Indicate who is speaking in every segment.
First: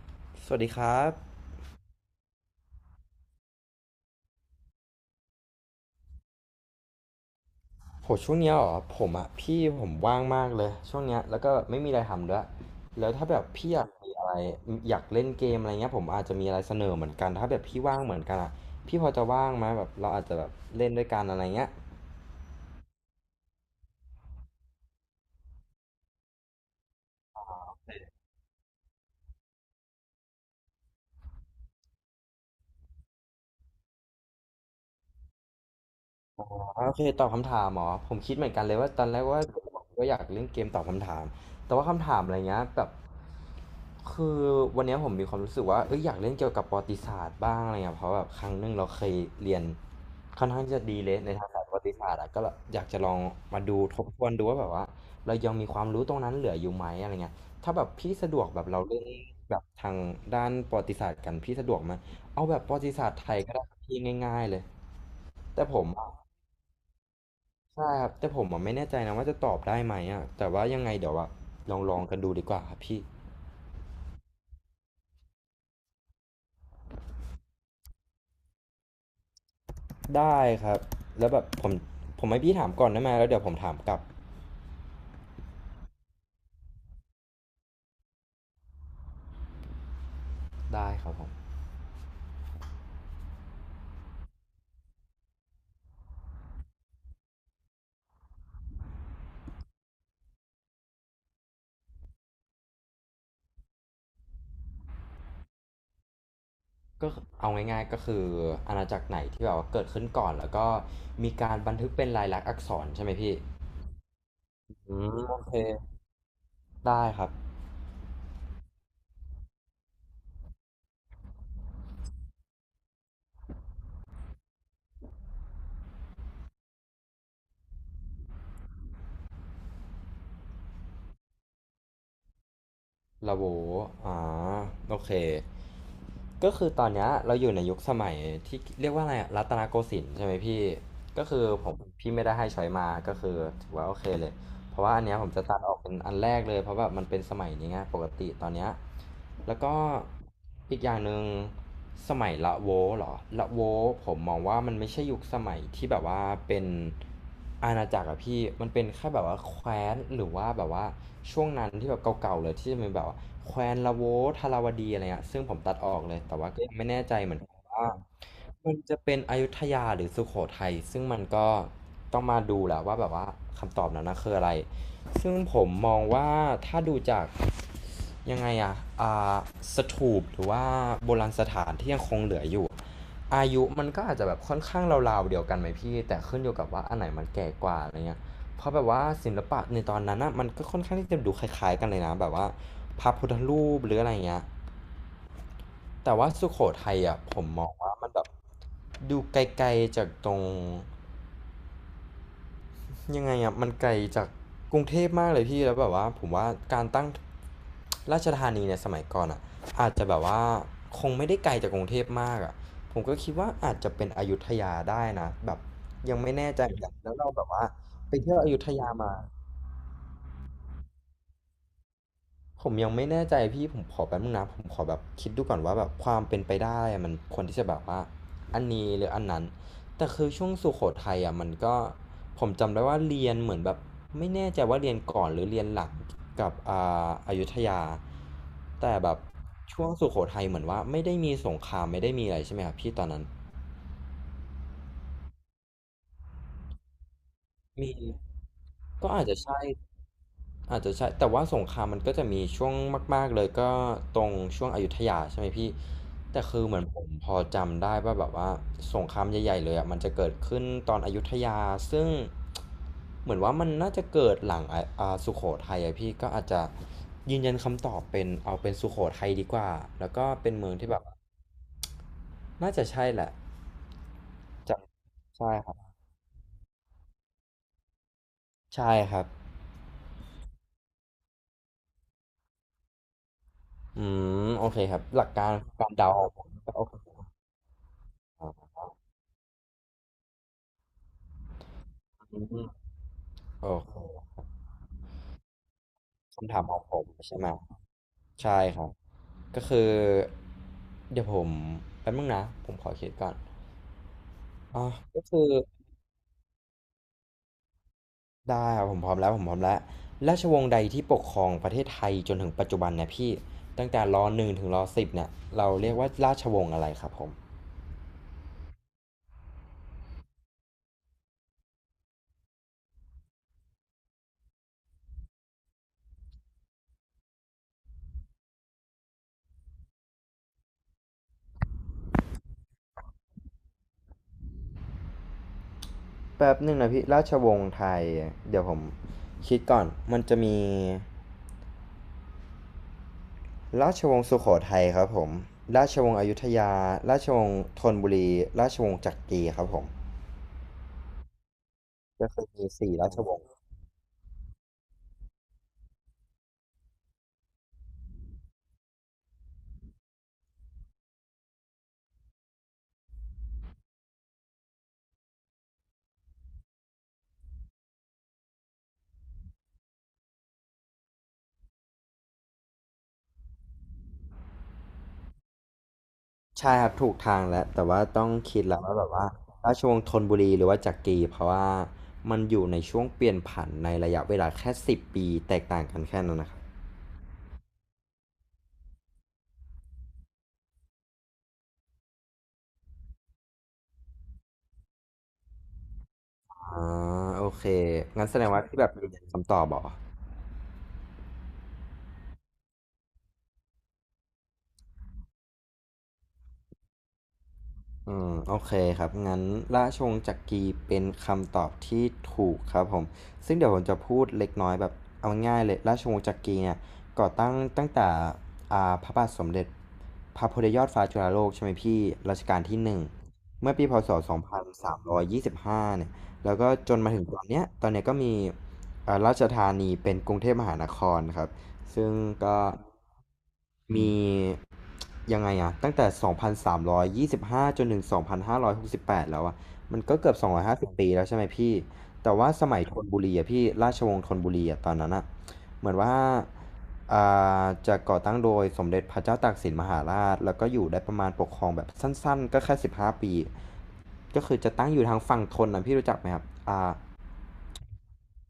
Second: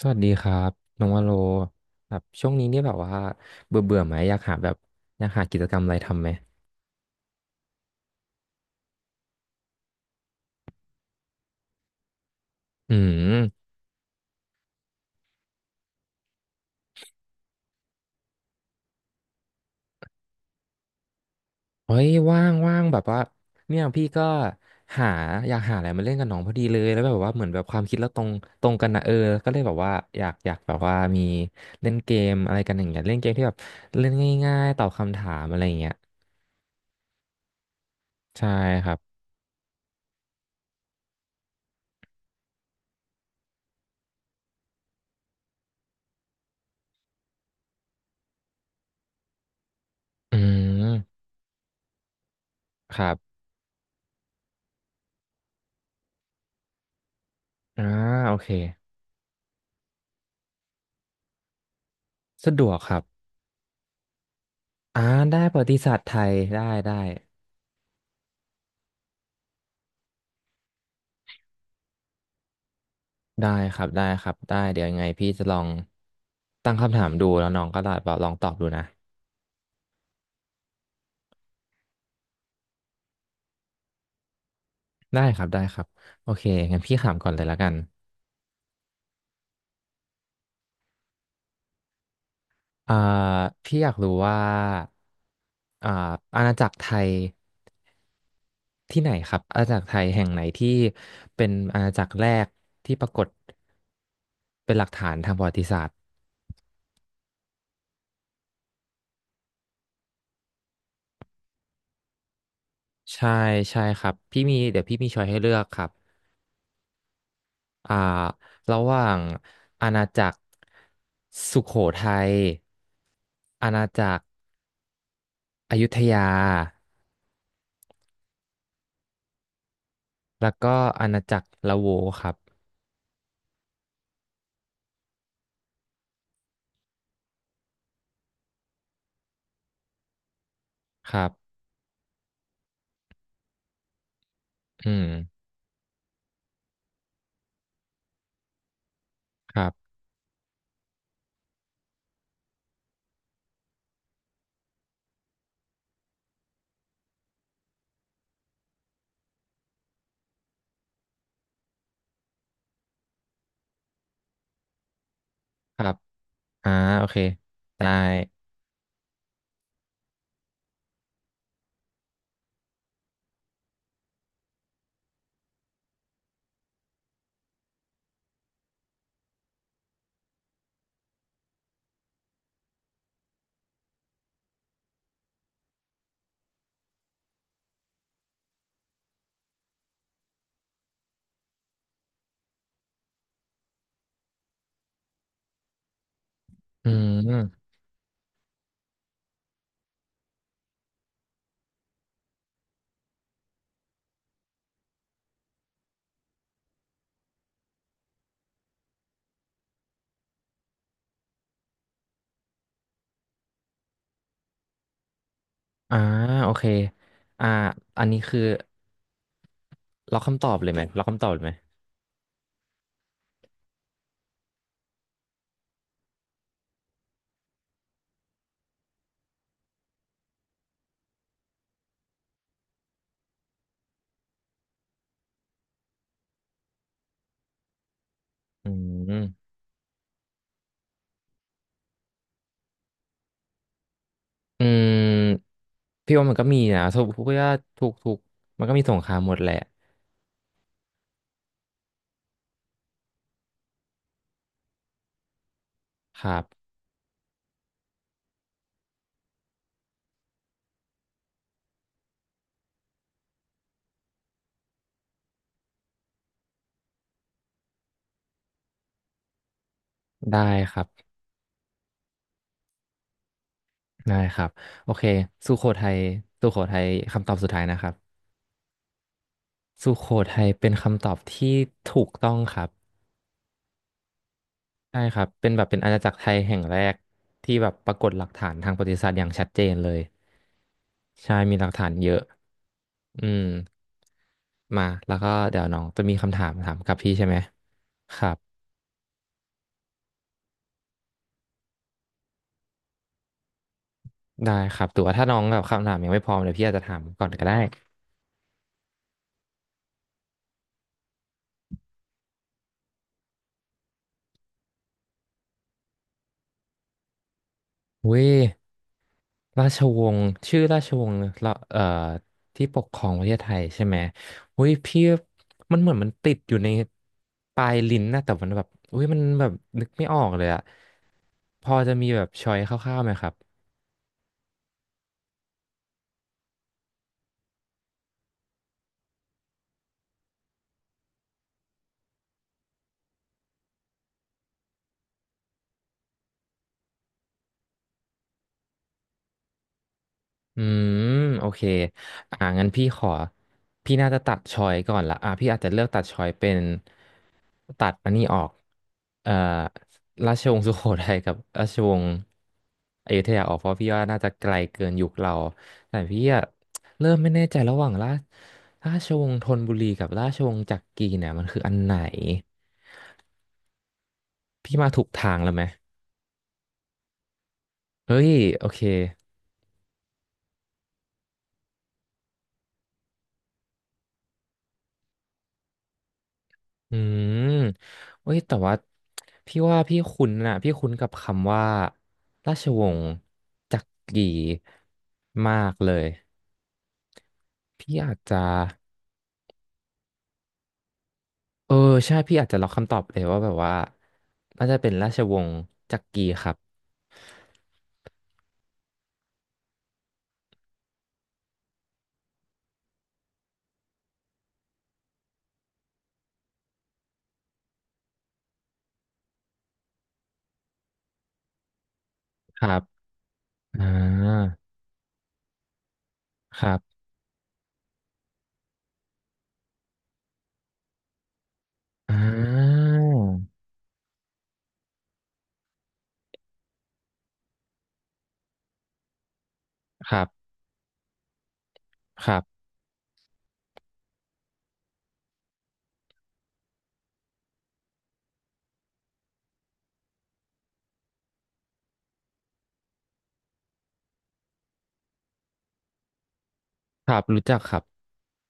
Speaker 1: สวัสดีค
Speaker 2: ส
Speaker 1: รั
Speaker 2: วัสดี
Speaker 1: บ
Speaker 2: ครั
Speaker 1: น้อง
Speaker 2: บ
Speaker 1: วาโลแบบช่วงนี้เนี่ยแบบว่าเบื่อเบื่อไหมอยากหาแบบอยากหากิจกรรมอะไรทำไหม
Speaker 2: โหช่วงเนี้ยเหรอผมอ่ะพี่ผมว่างมากเลยช่วงเนี้ยแล้วก็ไม่มีอะไรทำด้วย
Speaker 1: อื
Speaker 2: แล้วถ้าแบบ
Speaker 1: ม
Speaker 2: พี่อยากมีอะไรอยากเล่นเกมอะไรเงี้ยผมอาจจะมีอะไรเสนอเหมือนกันถ้าแบบพี่ว่างเหมือนกันอ่ะพี่พอจะว่างไหมแบบเราอาจจะแบบเล่นด้วยกันอะไรเงี้ย
Speaker 1: เฮ้ยว่างแบบว่าเนี่ยพี่ก็หาอยากหาอะไรมาเล่นกับน้องพอดีเลยแล้วแบบว่าเหมือนแบบความคิดเราตรงกันนะเออก็เลยแบบว่าอยากแบบว่ามีเล่นเกมอะไรกันอย่างเงี้ยเล่นเกมที่แบบเล่นง่ายๆตอบคำถามอะไรอย่างเงี้ย
Speaker 2: โอเคตอบคำถามเหรอผมคิดเห
Speaker 1: ใช่
Speaker 2: มือนกันเลย
Speaker 1: ค
Speaker 2: ว่า
Speaker 1: รับ
Speaker 2: ตอนแรกว่าก็อยากเล่นเกมตอบคำถามแต่ว่าคำถามอะไรเงี้ยแบบคือวันเนี้ยผมมีความรู้สึกว่าเอยอยากเล่นเกี่ยวกับประวัติศาสตร์บ้างอะไรเงี้ยเพราะแบบครั้งหนึ่งเราเคยเรียน
Speaker 1: อื
Speaker 2: ค่อนข้างที่จะดีเลย
Speaker 1: ม
Speaker 2: ในทางสายประวัติศาสตร์อะก็แบบอยาก
Speaker 1: ค
Speaker 2: จะล
Speaker 1: รั
Speaker 2: อง
Speaker 1: บ
Speaker 2: มาดูทบทวนดูว่าแบบว่าเรายังมีความรู้ตรงนั้นเหลืออยู่ไหมอะไรเงี้ยถ้าแบ
Speaker 1: อ่า
Speaker 2: บพี่สะ
Speaker 1: โอ
Speaker 2: ดว
Speaker 1: เค
Speaker 2: กแบบเราเล่นแบบทางด้านประวัติศาสตร์กันพี่สะดวกไหมเอา
Speaker 1: สะ
Speaker 2: แบ
Speaker 1: ด
Speaker 2: บป
Speaker 1: ว
Speaker 2: ระ
Speaker 1: ก
Speaker 2: วั
Speaker 1: ค
Speaker 2: ติ
Speaker 1: รับ
Speaker 2: ศาสตร์ไทยก็ได้ครับพี่ง่ายๆเลย
Speaker 1: อ่าได้ประ
Speaker 2: แต่
Speaker 1: วั
Speaker 2: ผ
Speaker 1: ติ
Speaker 2: ม
Speaker 1: ศาสตร์ไทยได้
Speaker 2: ใช่ครับแต่ผมอะไม่แน่ใจนะว่าจะตอบได้ไหมอ่ะแต่ว่ายังไงเดี๋ยวอะลองกันดูดีกว่าครับพี่
Speaker 1: ได้ครับได้ครับได้เดี๋ยวยังไงพี่จะลองตั้งคำถามดูแล้วน้องก็ลองตอบดูนะ
Speaker 2: ได้ครับแล้วแบบผมให้พี่ถามก่อนได้ไหมแล้วเดี๋ยวผมถามกลับ
Speaker 1: ได้ครับได้ครับโอเคงั้นพี่ถามก่อนเลยละกัน
Speaker 2: ได้ครับผม
Speaker 1: อ่าพี่อยากรู้ว่าอ่าอาณาจักรไทยที่ไหนครับอาณาจักรไทยแห่งไหนที่เป็นอาณาจักรแรกที่ปรากฏเป็นหลักฐานทางประวัติศาสตร์
Speaker 2: ก็เอาง่ายๆก็คืออาณาจักรไหนที่แบบว่าเกิดขึ้นก่อนแล้วก็มีการบันทึกเป็นลายลักษณ์อักษรใช่ไหม
Speaker 1: ใช่
Speaker 2: พี่
Speaker 1: ใช่ครับพี่มีเดี๋ยว
Speaker 2: อื
Speaker 1: พี่มี
Speaker 2: ม
Speaker 1: ช้อย
Speaker 2: โอ
Speaker 1: ให้เลื
Speaker 2: เค
Speaker 1: อกครับ
Speaker 2: ได้ครับ
Speaker 1: อ่าระหว่างอาณาจักรสุโขทัยอาณาจักรอยุธยาแล้วก็อาณาจักรละโวครับ
Speaker 2: ลาโวอ๋อ โอเค ก็คือตอนเนี้ยเราอยู่ในยุคสมัยที่เรียกว่าอะไรอะรัตนโกสินทร์ใช่ไหมพี่
Speaker 1: ค
Speaker 2: ก็
Speaker 1: รั
Speaker 2: คือ
Speaker 1: บ
Speaker 2: ผมพี่ไม่ได้ให้ช้อยมาก็คือถือว่าโอเคเลย เพราะ
Speaker 1: อื
Speaker 2: ว่าอั
Speaker 1: ม
Speaker 2: นเนี้ยผมจะตัดออกเป็นอันแรกเลยเพราะแบบมันเป็นสมัยนี้ไงปกติตอนเนี้ย
Speaker 1: ค
Speaker 2: แล้ว
Speaker 1: รั
Speaker 2: ก็
Speaker 1: บ
Speaker 2: อีกอย่างหนึ่งสมัยละโวเหรอละโวผมมองว่ามันไม่ใช่ยุคสมัยที่แบบว่าเป็นอาณาจักรอะพี่มันเป็นแค่แบบว่าแคว้นหรือว่าแบบว่าช่วงนั้นที่แบบเก่าๆเลยที่จะเป็นแบบว่าแคว้นละโวทาราวดีอะไรเงี้ยซึ่งผมตัด
Speaker 1: ค
Speaker 2: อ
Speaker 1: รับ
Speaker 2: อกเลยแต่ว่าก็
Speaker 1: อ่า
Speaker 2: ยังไม่แน่
Speaker 1: โอ
Speaker 2: ใจ
Speaker 1: เค
Speaker 2: เหมือนกันว่า
Speaker 1: ได้
Speaker 2: มันจะเป็นอยุธยาหรือสุโขทัยซึ่งมันก็ต้องมาดูแหละว่าแบบว่าคำตอบนั้นนะคืออะไรซึ่งผมมองว่าถ้าดูจากยังไงอะอ่าสถูปหรือว่าโบราณสถานที่ยังคงเหลืออยู่อายุมันก็อาจจะแบบค่อนข้างราวๆเดียวกันไหมพี่แต่ขึ้นอยู่กับว่าอันไหนมันแก่กว่าอะไรเงี้ยเพราะแบบว่าศิลปะในตอนนั้นนะมันก็ค่อนข้างที่จะดูคล้ายๆกันเลยนะแบบว่าพระพุทธรูปหรืออะไรเงี้ยแต่ว่าสุโข
Speaker 1: อื
Speaker 2: ทัยอ่ะผมม
Speaker 1: ม
Speaker 2: องว่ามันแบบ ดูไกลๆจากตรงยังไงอะมันไกลจากกรุงเทพมากเลยพี่แล้วแบบว่าผมว่าการตั้งราชธานีเนี่ยสมัยก่อนอ่ะอาจจะแบบว่าคงไม่ได้ไกลจากกรุงเทพมากอะผมก็คิดว่าอาจจะเป็นอยุธยาได้นะแบบ
Speaker 1: อ่า
Speaker 2: ยังไม่
Speaker 1: โอ
Speaker 2: แน่ใจ
Speaker 1: เค
Speaker 2: เหมือนกันแล้วเราแบ
Speaker 1: อ่า
Speaker 2: บว่า
Speaker 1: อัน
Speaker 2: ไป
Speaker 1: นี้
Speaker 2: เที่ย
Speaker 1: คื
Speaker 2: ว
Speaker 1: อ
Speaker 2: อยุธยามา
Speaker 1: ล็อกคำตอบเลยไหมล็อกคำตอบเลยไหม
Speaker 2: ผมยังไม่แน่ใจพี่ผมขอแป๊บนึงนะผมขอแบบคิดดูก่อนว่าแบบความเป็นไปได้อะมันควรที่จะแบบว่าอันนี้หรืออันนั้นแต่คือช่วงสุโขทัยอ่ะมันก็ผมจำได้ว่าเรียนเหมือนแบบไม่แน่ใจว่าเรียนก่อนหรือเรียนหลังกับอยุธยา
Speaker 1: อื
Speaker 2: แต่แบบ
Speaker 1: ม
Speaker 2: ช่วงสุโขทัยเหมือนว่าไม่ได้มีสงครามไม่ได้มีอะไรใช่ไหมครับพี่ตอนนั้น
Speaker 1: อืมพี่ว่ามันก็มีนะทุกว่าทุ
Speaker 2: มี
Speaker 1: กทุกมันก็มีสงค
Speaker 2: ก็
Speaker 1: ราม
Speaker 2: อาจ
Speaker 1: หม
Speaker 2: จะ
Speaker 1: ดแหละ
Speaker 2: ใช่ อาจจะใช่แต่ว่าสงครามมันก็จะมีช่วงมากๆเลยก็ตรงช่วงอยุธยาใช่ไหมพี่
Speaker 1: ครั
Speaker 2: แต่คือ
Speaker 1: บ
Speaker 2: เหมือนผมพอจำได้ว่าแบบว่าสงครามใหญ่ๆเลยอะมันจะเกิดขึ้นตอนอยุธยาซึ่งเหมือนว่ามันน่าจะเกิดหลังอะสุโขทัยอะพี่ก็อาจจะยืนยันคำตอบเป็นเอาเป็นสุโขทัยดีกว่าแล้วก็
Speaker 1: ได้
Speaker 2: เป็นเมื
Speaker 1: ค
Speaker 2: อง
Speaker 1: รั
Speaker 2: ที่แบบ
Speaker 1: บ
Speaker 2: น่าจะใช่แหละ
Speaker 1: ได้ครับ
Speaker 2: จ
Speaker 1: โอเค
Speaker 2: ำใช่
Speaker 1: สุโข
Speaker 2: ครั
Speaker 1: ทั
Speaker 2: บ
Speaker 1: ยสุโขทัยคำตอบสุดท้ายนะครับ
Speaker 2: ใช่ครับ
Speaker 1: สุโขทัยเป็นคำตอบที่ถูกต้องครับ
Speaker 2: อืมโอเคค
Speaker 1: ใช่
Speaker 2: รับ
Speaker 1: ค
Speaker 2: ห
Speaker 1: รั
Speaker 2: ลั
Speaker 1: บ
Speaker 2: กกา
Speaker 1: เป็น
Speaker 2: ร
Speaker 1: แบบเป็น
Speaker 2: กา
Speaker 1: อา
Speaker 2: ร
Speaker 1: ณา
Speaker 2: เดา
Speaker 1: จักร
Speaker 2: อ
Speaker 1: ไท
Speaker 2: อ
Speaker 1: ยแห่ง
Speaker 2: ก็
Speaker 1: แร
Speaker 2: โอ
Speaker 1: ก
Speaker 2: เค
Speaker 1: ที่แบบปรากฏหลักฐานทางประ
Speaker 2: อ
Speaker 1: วัติศาสตร์อย่างชัดเจนเลยใช่มีหลักฐานเยอะ
Speaker 2: ออืม
Speaker 1: อืม
Speaker 2: โอ
Speaker 1: มาแล้วก็เดี๋ยวน้องจะมีคำถาม
Speaker 2: คำถาม
Speaker 1: ถา
Speaker 2: ข
Speaker 1: ม
Speaker 2: อง
Speaker 1: กั
Speaker 2: ผ
Speaker 1: บ
Speaker 2: ม
Speaker 1: พี่ใช่ไหม
Speaker 2: ใช่ไหม
Speaker 1: ครับ
Speaker 2: ใช่ครับก็คือเดี๋ยวผมแป๊บนึงนะผมขอคิดก่อน
Speaker 1: ได้ค
Speaker 2: อ่ะ
Speaker 1: รับแต่ว่า
Speaker 2: ก็
Speaker 1: ถ้าน้อ
Speaker 2: คื
Speaker 1: ง
Speaker 2: อ
Speaker 1: แบบคำถามยังไม่พร้อมเดี๋ยวพี่อาจจะถามก่อนก็ได้
Speaker 2: ได้ครับผมพร้อมแล้วผมพร้อมแล้วราชวงศ์ใดที่ปกครองประเทศไทยจนถึงปัจจุบันเนี่ยพี่ตั้งแต่รหนึ่งถึงรสิบเนี่ยเราเรียกว่าราชวงศ์อะไรครับผม
Speaker 1: เว้ย ราชวงศ์ชื่อราชวงศ์ละที่ปกครองประเทศไทยใช่ไหมอุ้ยพี่มันเหมือนมันติดอยู่ในปลายลิ้นนะแต่มันแบบอุ้ยมันแบบนึกไม่ออกเลยอะพอจะมีแบบชอยคร่าวๆไหมครับ
Speaker 2: แป๊บหนึ่งนะพี่ราชวงศ์ไทยเดี๋ยวผมคิดก่อนมันจะมีราชวงศ์สุโขทัยครับผมราชวงศ์อยุธยาราชวงศ์ธนบุรีราชวงศ์จักรีครับผม
Speaker 1: อืมโอเค
Speaker 2: ก็คือมี
Speaker 1: งั้นพี่
Speaker 2: สี่
Speaker 1: ขอ
Speaker 2: ราชวงศ์
Speaker 1: พี่น่าจะตัดชอยก่อนละพี่อาจจะเลือกตัดชอยเป็นตัดอันนี้ออกเอ่อราชวงศ์สุโขทัยกับราชวงศ์อยุธยาออกเพราะพี่ว่าน่าจะไกลเกินยุคเราแต่พี่อะเริ่มไม่แน่ใจระหว่างราชวงศ์ธนบุรีกับราชวงศ์จักรีเนี่ยมันคืออันไหนพี่มาถูกทางแล้วไหม
Speaker 2: ใช่ครับถูกทางแล้วแต่ว่า
Speaker 1: เฮ้
Speaker 2: ต้อ
Speaker 1: ย
Speaker 2: งคิ
Speaker 1: โอ
Speaker 2: ดแล้
Speaker 1: เค
Speaker 2: วว่าแบบว่าราชวงศ์ธนบุรีหรือว่าจักรีเพราะว่ามันอยู่ในช่วงเปลี่ยนผันในระยะเวลาแค่สิบปีแตกต่างกันแค่นั้นนะครับ
Speaker 1: อืมเว้ยแต่ว่าพี่ว่าพี่คุ้นน่ะพี่คุ้นกับคำว่าราชวงศ์จักรีมากเลย
Speaker 2: อ่าโอเค
Speaker 1: พี่อาจ
Speaker 2: งั้นแส
Speaker 1: จะ
Speaker 2: ดงว่าที่แบบมีคำตอบเหรอ
Speaker 1: เออใช่พี่อาจจะล็อกคำตอบเลยว่าแบบว่าน่าจะเป็นราชวงศ์จักรีครับ
Speaker 2: อืมโอเคครับงั้นราชวงศ์จักรีเป็นคำตอบที่ถูกครับผมซึ่งเดี๋ยวผมจะพูดเล็กน้อยแบบเอาง่ายๆเลยราชวงศ์จักรีเนี่ยก่อตั้งตั้งแต่พระบาทสมเด็จพระพุทธยอดฟ้าจุฬาโลกใช่ไหมพี่รัชกา
Speaker 1: ค
Speaker 2: ล
Speaker 1: รั
Speaker 2: ที่
Speaker 1: บ
Speaker 2: หนึ่งเมื่อ
Speaker 1: อ่
Speaker 2: ปีพศ
Speaker 1: า
Speaker 2: 2325เนี่ยแล้ว
Speaker 1: ค
Speaker 2: ก็
Speaker 1: รั
Speaker 2: จ
Speaker 1: บ
Speaker 2: นมาถึงตอนเนี้ยตอนเนี้ยก็มีราชธานีเป็นกรุงเทพมหานครครับ ซึ่ง
Speaker 1: อ่
Speaker 2: ก็
Speaker 1: า
Speaker 2: มียังไงอะตั้งแต่2,325จนถึง2,568แปดแล้วอะมัน
Speaker 1: ค
Speaker 2: ก็
Speaker 1: รั
Speaker 2: เกือบ
Speaker 1: บ
Speaker 2: 250ปีแล้วใช่ไหมพี่
Speaker 1: ค
Speaker 2: แต่
Speaker 1: รั
Speaker 2: ว่าส
Speaker 1: บ
Speaker 2: มัยธนบุรีอะพี่ราชวงศ์ธนบุรีอะตอนนั้นอะเหมือนว่าอ่จะก่อตั้งโดยสมเด็จพระเจ้าตากสินมหาราชแล้วก็อยู่ได้ประมาณปกครองแบบสั้นๆก็แค่15ปีก็คือจะตั้งอยู่ทางฝั่งธนนะพี่รู้จักไหมครับอ่า
Speaker 1: ครับรู้จักครับ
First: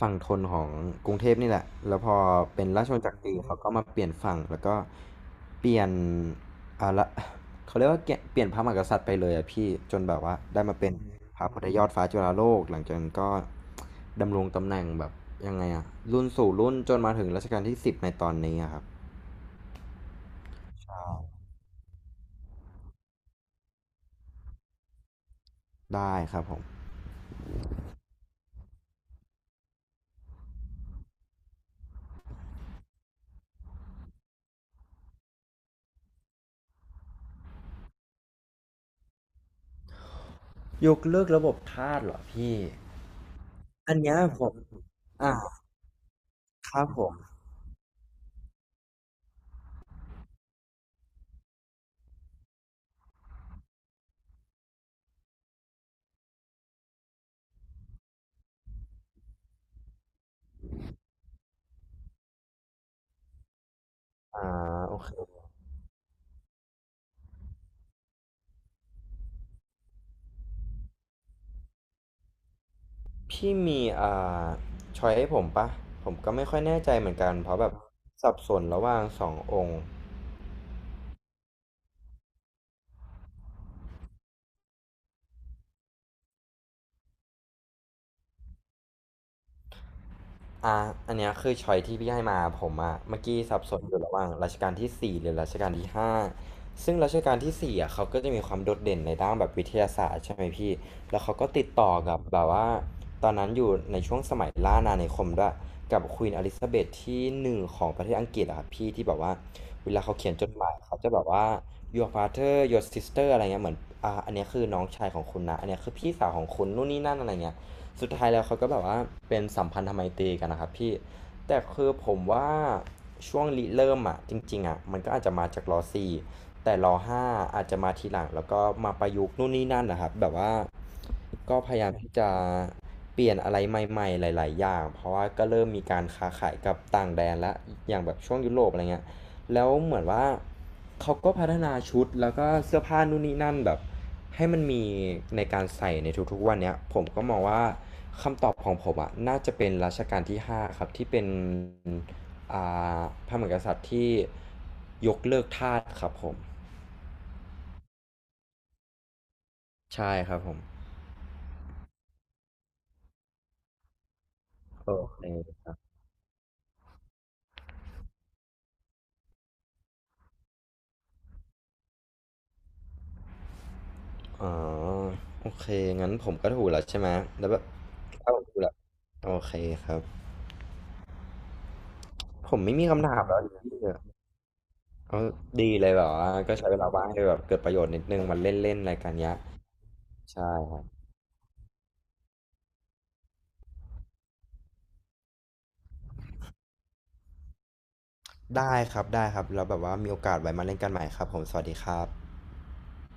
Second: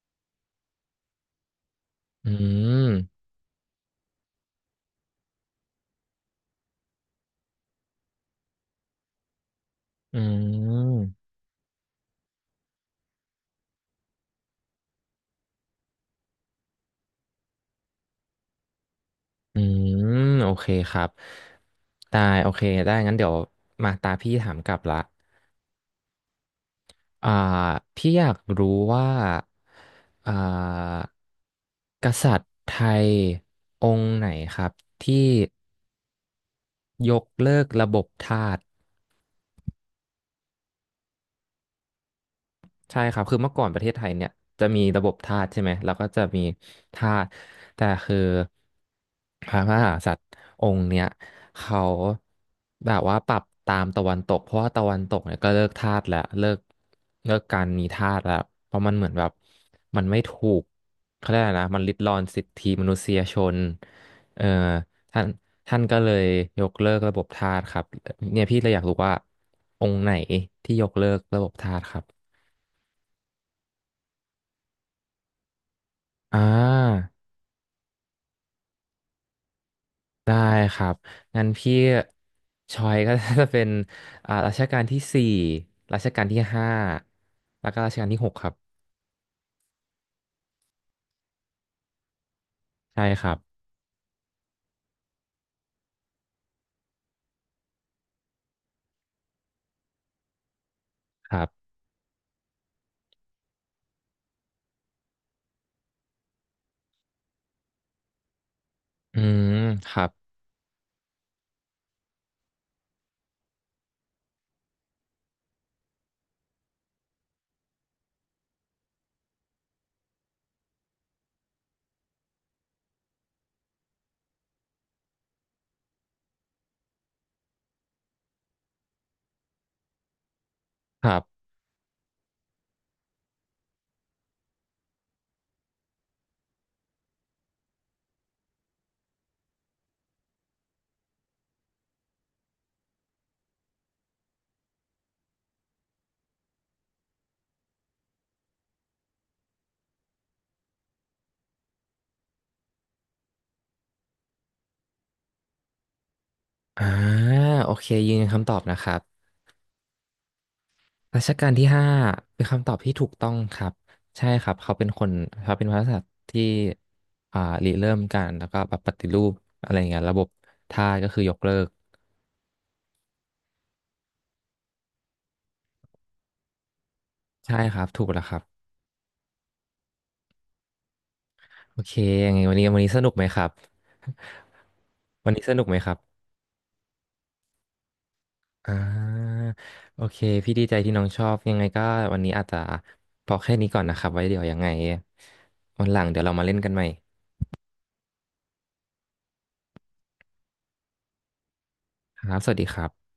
Speaker 2: ฝั่งทนของกรุงเทพนี่แหละ แล้วพอ
Speaker 1: อื
Speaker 2: เป็นราช
Speaker 1: ม
Speaker 2: วงศ์จักรีเขาก็มาเปลี่ยนฝั่งแล้วก็เปลี่ยนอ่าละ เขาเรียกว่าเกเปลี่ยนพระมหากษัตริย์ไปเลยอะพี่จนแบ
Speaker 1: อื
Speaker 2: บว่าได้มาเป็น
Speaker 1: ม
Speaker 2: พระพุทธยอดฟ้าจุฬาโลกหลังจากนั้นก็ดำรงตำแหน่งแบบยังไงอะรุ่นสู่รุ่นจนมาถึงรัชกาลที่สิบในตอนนี้อะครับ
Speaker 1: อืมโอเคครับได้โอเคได้งั้นเดี๋ยวมาตาพี่ถามกลับละ
Speaker 2: ได้ครับผม
Speaker 1: อ่าพี่อยากรู้ว่าอ่ากษัตริย์ไทยองค์ไหนครับที่ยกเลิกระบบทาส
Speaker 2: ยกเลิกระบบทาสเหรอพี่
Speaker 1: ใช่ครับคือเมื่อก่อนประเทศ
Speaker 2: อัน
Speaker 1: ไทย
Speaker 2: เนี้ย
Speaker 1: เนี่ย
Speaker 2: ผม
Speaker 1: จะมีระบบ
Speaker 2: อ่า
Speaker 1: ทาสใช่ไหม แล้วก็จะมี
Speaker 2: ครับผ
Speaker 1: ทา
Speaker 2: ม
Speaker 1: สแต่คือพระมหากษัตริย์องค์เนี้ยเขาแบบว่าปรับตามตะวันตกเพราะว่าตะวันตกเนี่ยก็เลิกทาสแล้วเลิกการมีทาสแล้วเพราะมันเหมือนแบบมันไม่ถูกเขาเรียกอะไรนะมันริดรอนสิทธิมนุษยชน
Speaker 2: อ่า
Speaker 1: เอ่อ
Speaker 2: โอเค
Speaker 1: ท่านท่านก็เลยยกเลิกระบบทาสครับเนี่ยพี่เลยอยากรู้ว่าองค์ไหนที่ยกเลิกระบบทาสครับ
Speaker 2: พี่มีาช้อยให้ผมปะผมก็
Speaker 1: อ่
Speaker 2: ไม่ค่อยแน่ใจ
Speaker 1: า
Speaker 2: เหมือนกันเพราะแบบสับสนระหว่างสององค์
Speaker 1: ได้ครับงั้นพี่ชอยก็ จะเป็นรัชกาลที่ 4รัชกาลที่ห้าแล้วก็รัชกาลที่ 6ครับ
Speaker 2: อ่าอันเนี้ยคือช้อยที่พี่ให้มาผมอะ
Speaker 1: ใช่
Speaker 2: เมื่
Speaker 1: ค
Speaker 2: อ
Speaker 1: รั
Speaker 2: กี้
Speaker 1: บ
Speaker 2: สับสนอยู่ระหว่างรัชกาลที่สี่หรือรัชกาลที่ห้าซึ่งรัชกาลที่สี่อะเขาก็จะมีความโดดเด่นในด้านแบบวิทยาศาสตร์ใช่ไหมพี่ แล้ว
Speaker 1: ค
Speaker 2: เขา
Speaker 1: รั
Speaker 2: ก็ติด
Speaker 1: บ
Speaker 2: ต่อกับแบบว่าตอนนั้นอยู่ในช่วงสมัยล่าอาณานิคมด้วย กับควีนอลิซาเบธที่หนึ่งของประเทศอังกฤษอะครับพี่ที่แบ
Speaker 1: อื
Speaker 2: บว่า
Speaker 1: ม
Speaker 2: เว
Speaker 1: ค
Speaker 2: ลา
Speaker 1: รับ
Speaker 2: เขาเขียนจดหมายเขาจะแบบว่า your father your sister อะไรเงี้ยเหมือนอันเนี้ยคือน้องชายของคุณนะอันเนี้ยคือพี่สาวของคุณนู่นนี่นั่นอะไรเงี้ย สุดท้ายแล้วเขาก็แบบว่าเป็นสัมพันธไมตรีกันนะครับพี่แต่คือผมว่าช่วงริเริ่มอ่ะจริงๆอ่ะมันก็อาจจะมาจากรสี่แต่รห้าอาจจะมาทีหลังแล้วก็มาประยุกต์นู่นนี่นั่นนะครับแบบว่า
Speaker 1: ครับ
Speaker 2: ก็พยายามที่จะเปลี่ยนอะไรใหม่ๆหลายๆอย่างเพราะว่าก็เริ่มมีการค้าขายกับต่างแดนและอย่างแบบช่วงยุโรปอะไรเงี้ยแล้วเหมือนว่าเขาก็พัฒนาชุดแล้วก็เสื้อผ้านู่นนี่นั่นแบบให้มันมีในการใส่ในทุกๆวันเนี้ยผมก็มองว่า ของผมอะน่าจะเป็นรัชกาลที่5ครับที่เป็นอ่พระมหากษัตริย์ที่ยกเลิกทาสครับผม
Speaker 1: อ่าโอเคยืนยันคำตอบนะครับ
Speaker 2: ใช่ครับผม
Speaker 1: รัชกาลที่ห้าเป็นคำตอบที่ถูกต้องครับใช่ครับเขาเป็น
Speaker 2: โอ
Speaker 1: คน
Speaker 2: เ
Speaker 1: เขาเป็น
Speaker 2: ค
Speaker 1: พระกษัตริย์ที่อ่าริเริ่มการแล้วก็แบบปฏิรูปอะไรอย่างเงี้ยระบบทาสก็คือยกเลิก
Speaker 2: อ๋อโอเคงั้นผมก็ถูกแล้วใช่ไหมแล้ว
Speaker 1: ใช่
Speaker 2: แบบ
Speaker 1: ครับถูกแล้ว
Speaker 2: ถ้า
Speaker 1: ค
Speaker 2: ผ
Speaker 1: รั
Speaker 2: มถูก
Speaker 1: บ
Speaker 2: แล้วโอเคครับ
Speaker 1: โอเคยังไง
Speaker 2: ผ
Speaker 1: วัน
Speaker 2: ม
Speaker 1: นี้
Speaker 2: ไม่
Speaker 1: วัน
Speaker 2: มี
Speaker 1: นี้ส
Speaker 2: คำ
Speaker 1: นุก
Speaker 2: ถา
Speaker 1: ไห
Speaker 2: ม
Speaker 1: มค
Speaker 2: แล้ว
Speaker 1: รั
Speaker 2: ดิ
Speaker 1: บ
Speaker 2: พี่เน เอา
Speaker 1: วันนี้สนุก
Speaker 2: ดี
Speaker 1: ไหม
Speaker 2: เล
Speaker 1: ค
Speaker 2: ย
Speaker 1: รับ
Speaker 2: แบบว่าก็ใช้เวลาว่างให้แบบเกิดประโยชน์นิดนึงมาเ
Speaker 1: อ่
Speaker 2: ล่นๆอะไรกันเนี้ย
Speaker 1: าโอเค
Speaker 2: ใช่
Speaker 1: พี่ดี
Speaker 2: ค
Speaker 1: ใจ
Speaker 2: รับ
Speaker 1: ที่น้องชอบยังไงก็วันนี้อาจจะพอแค่นี้ก่อนนะครับไว้เดี๋ยวยังไงวันหลังเดี๋ยวเรามาเล่นกันใหม่
Speaker 2: ได้ครับได้ครับแล้วแบบว่ามีโอกาสไว้มาเล่นกันใหม่ครับผมสวัสดีครับ
Speaker 1: ครับสวัสดีครับ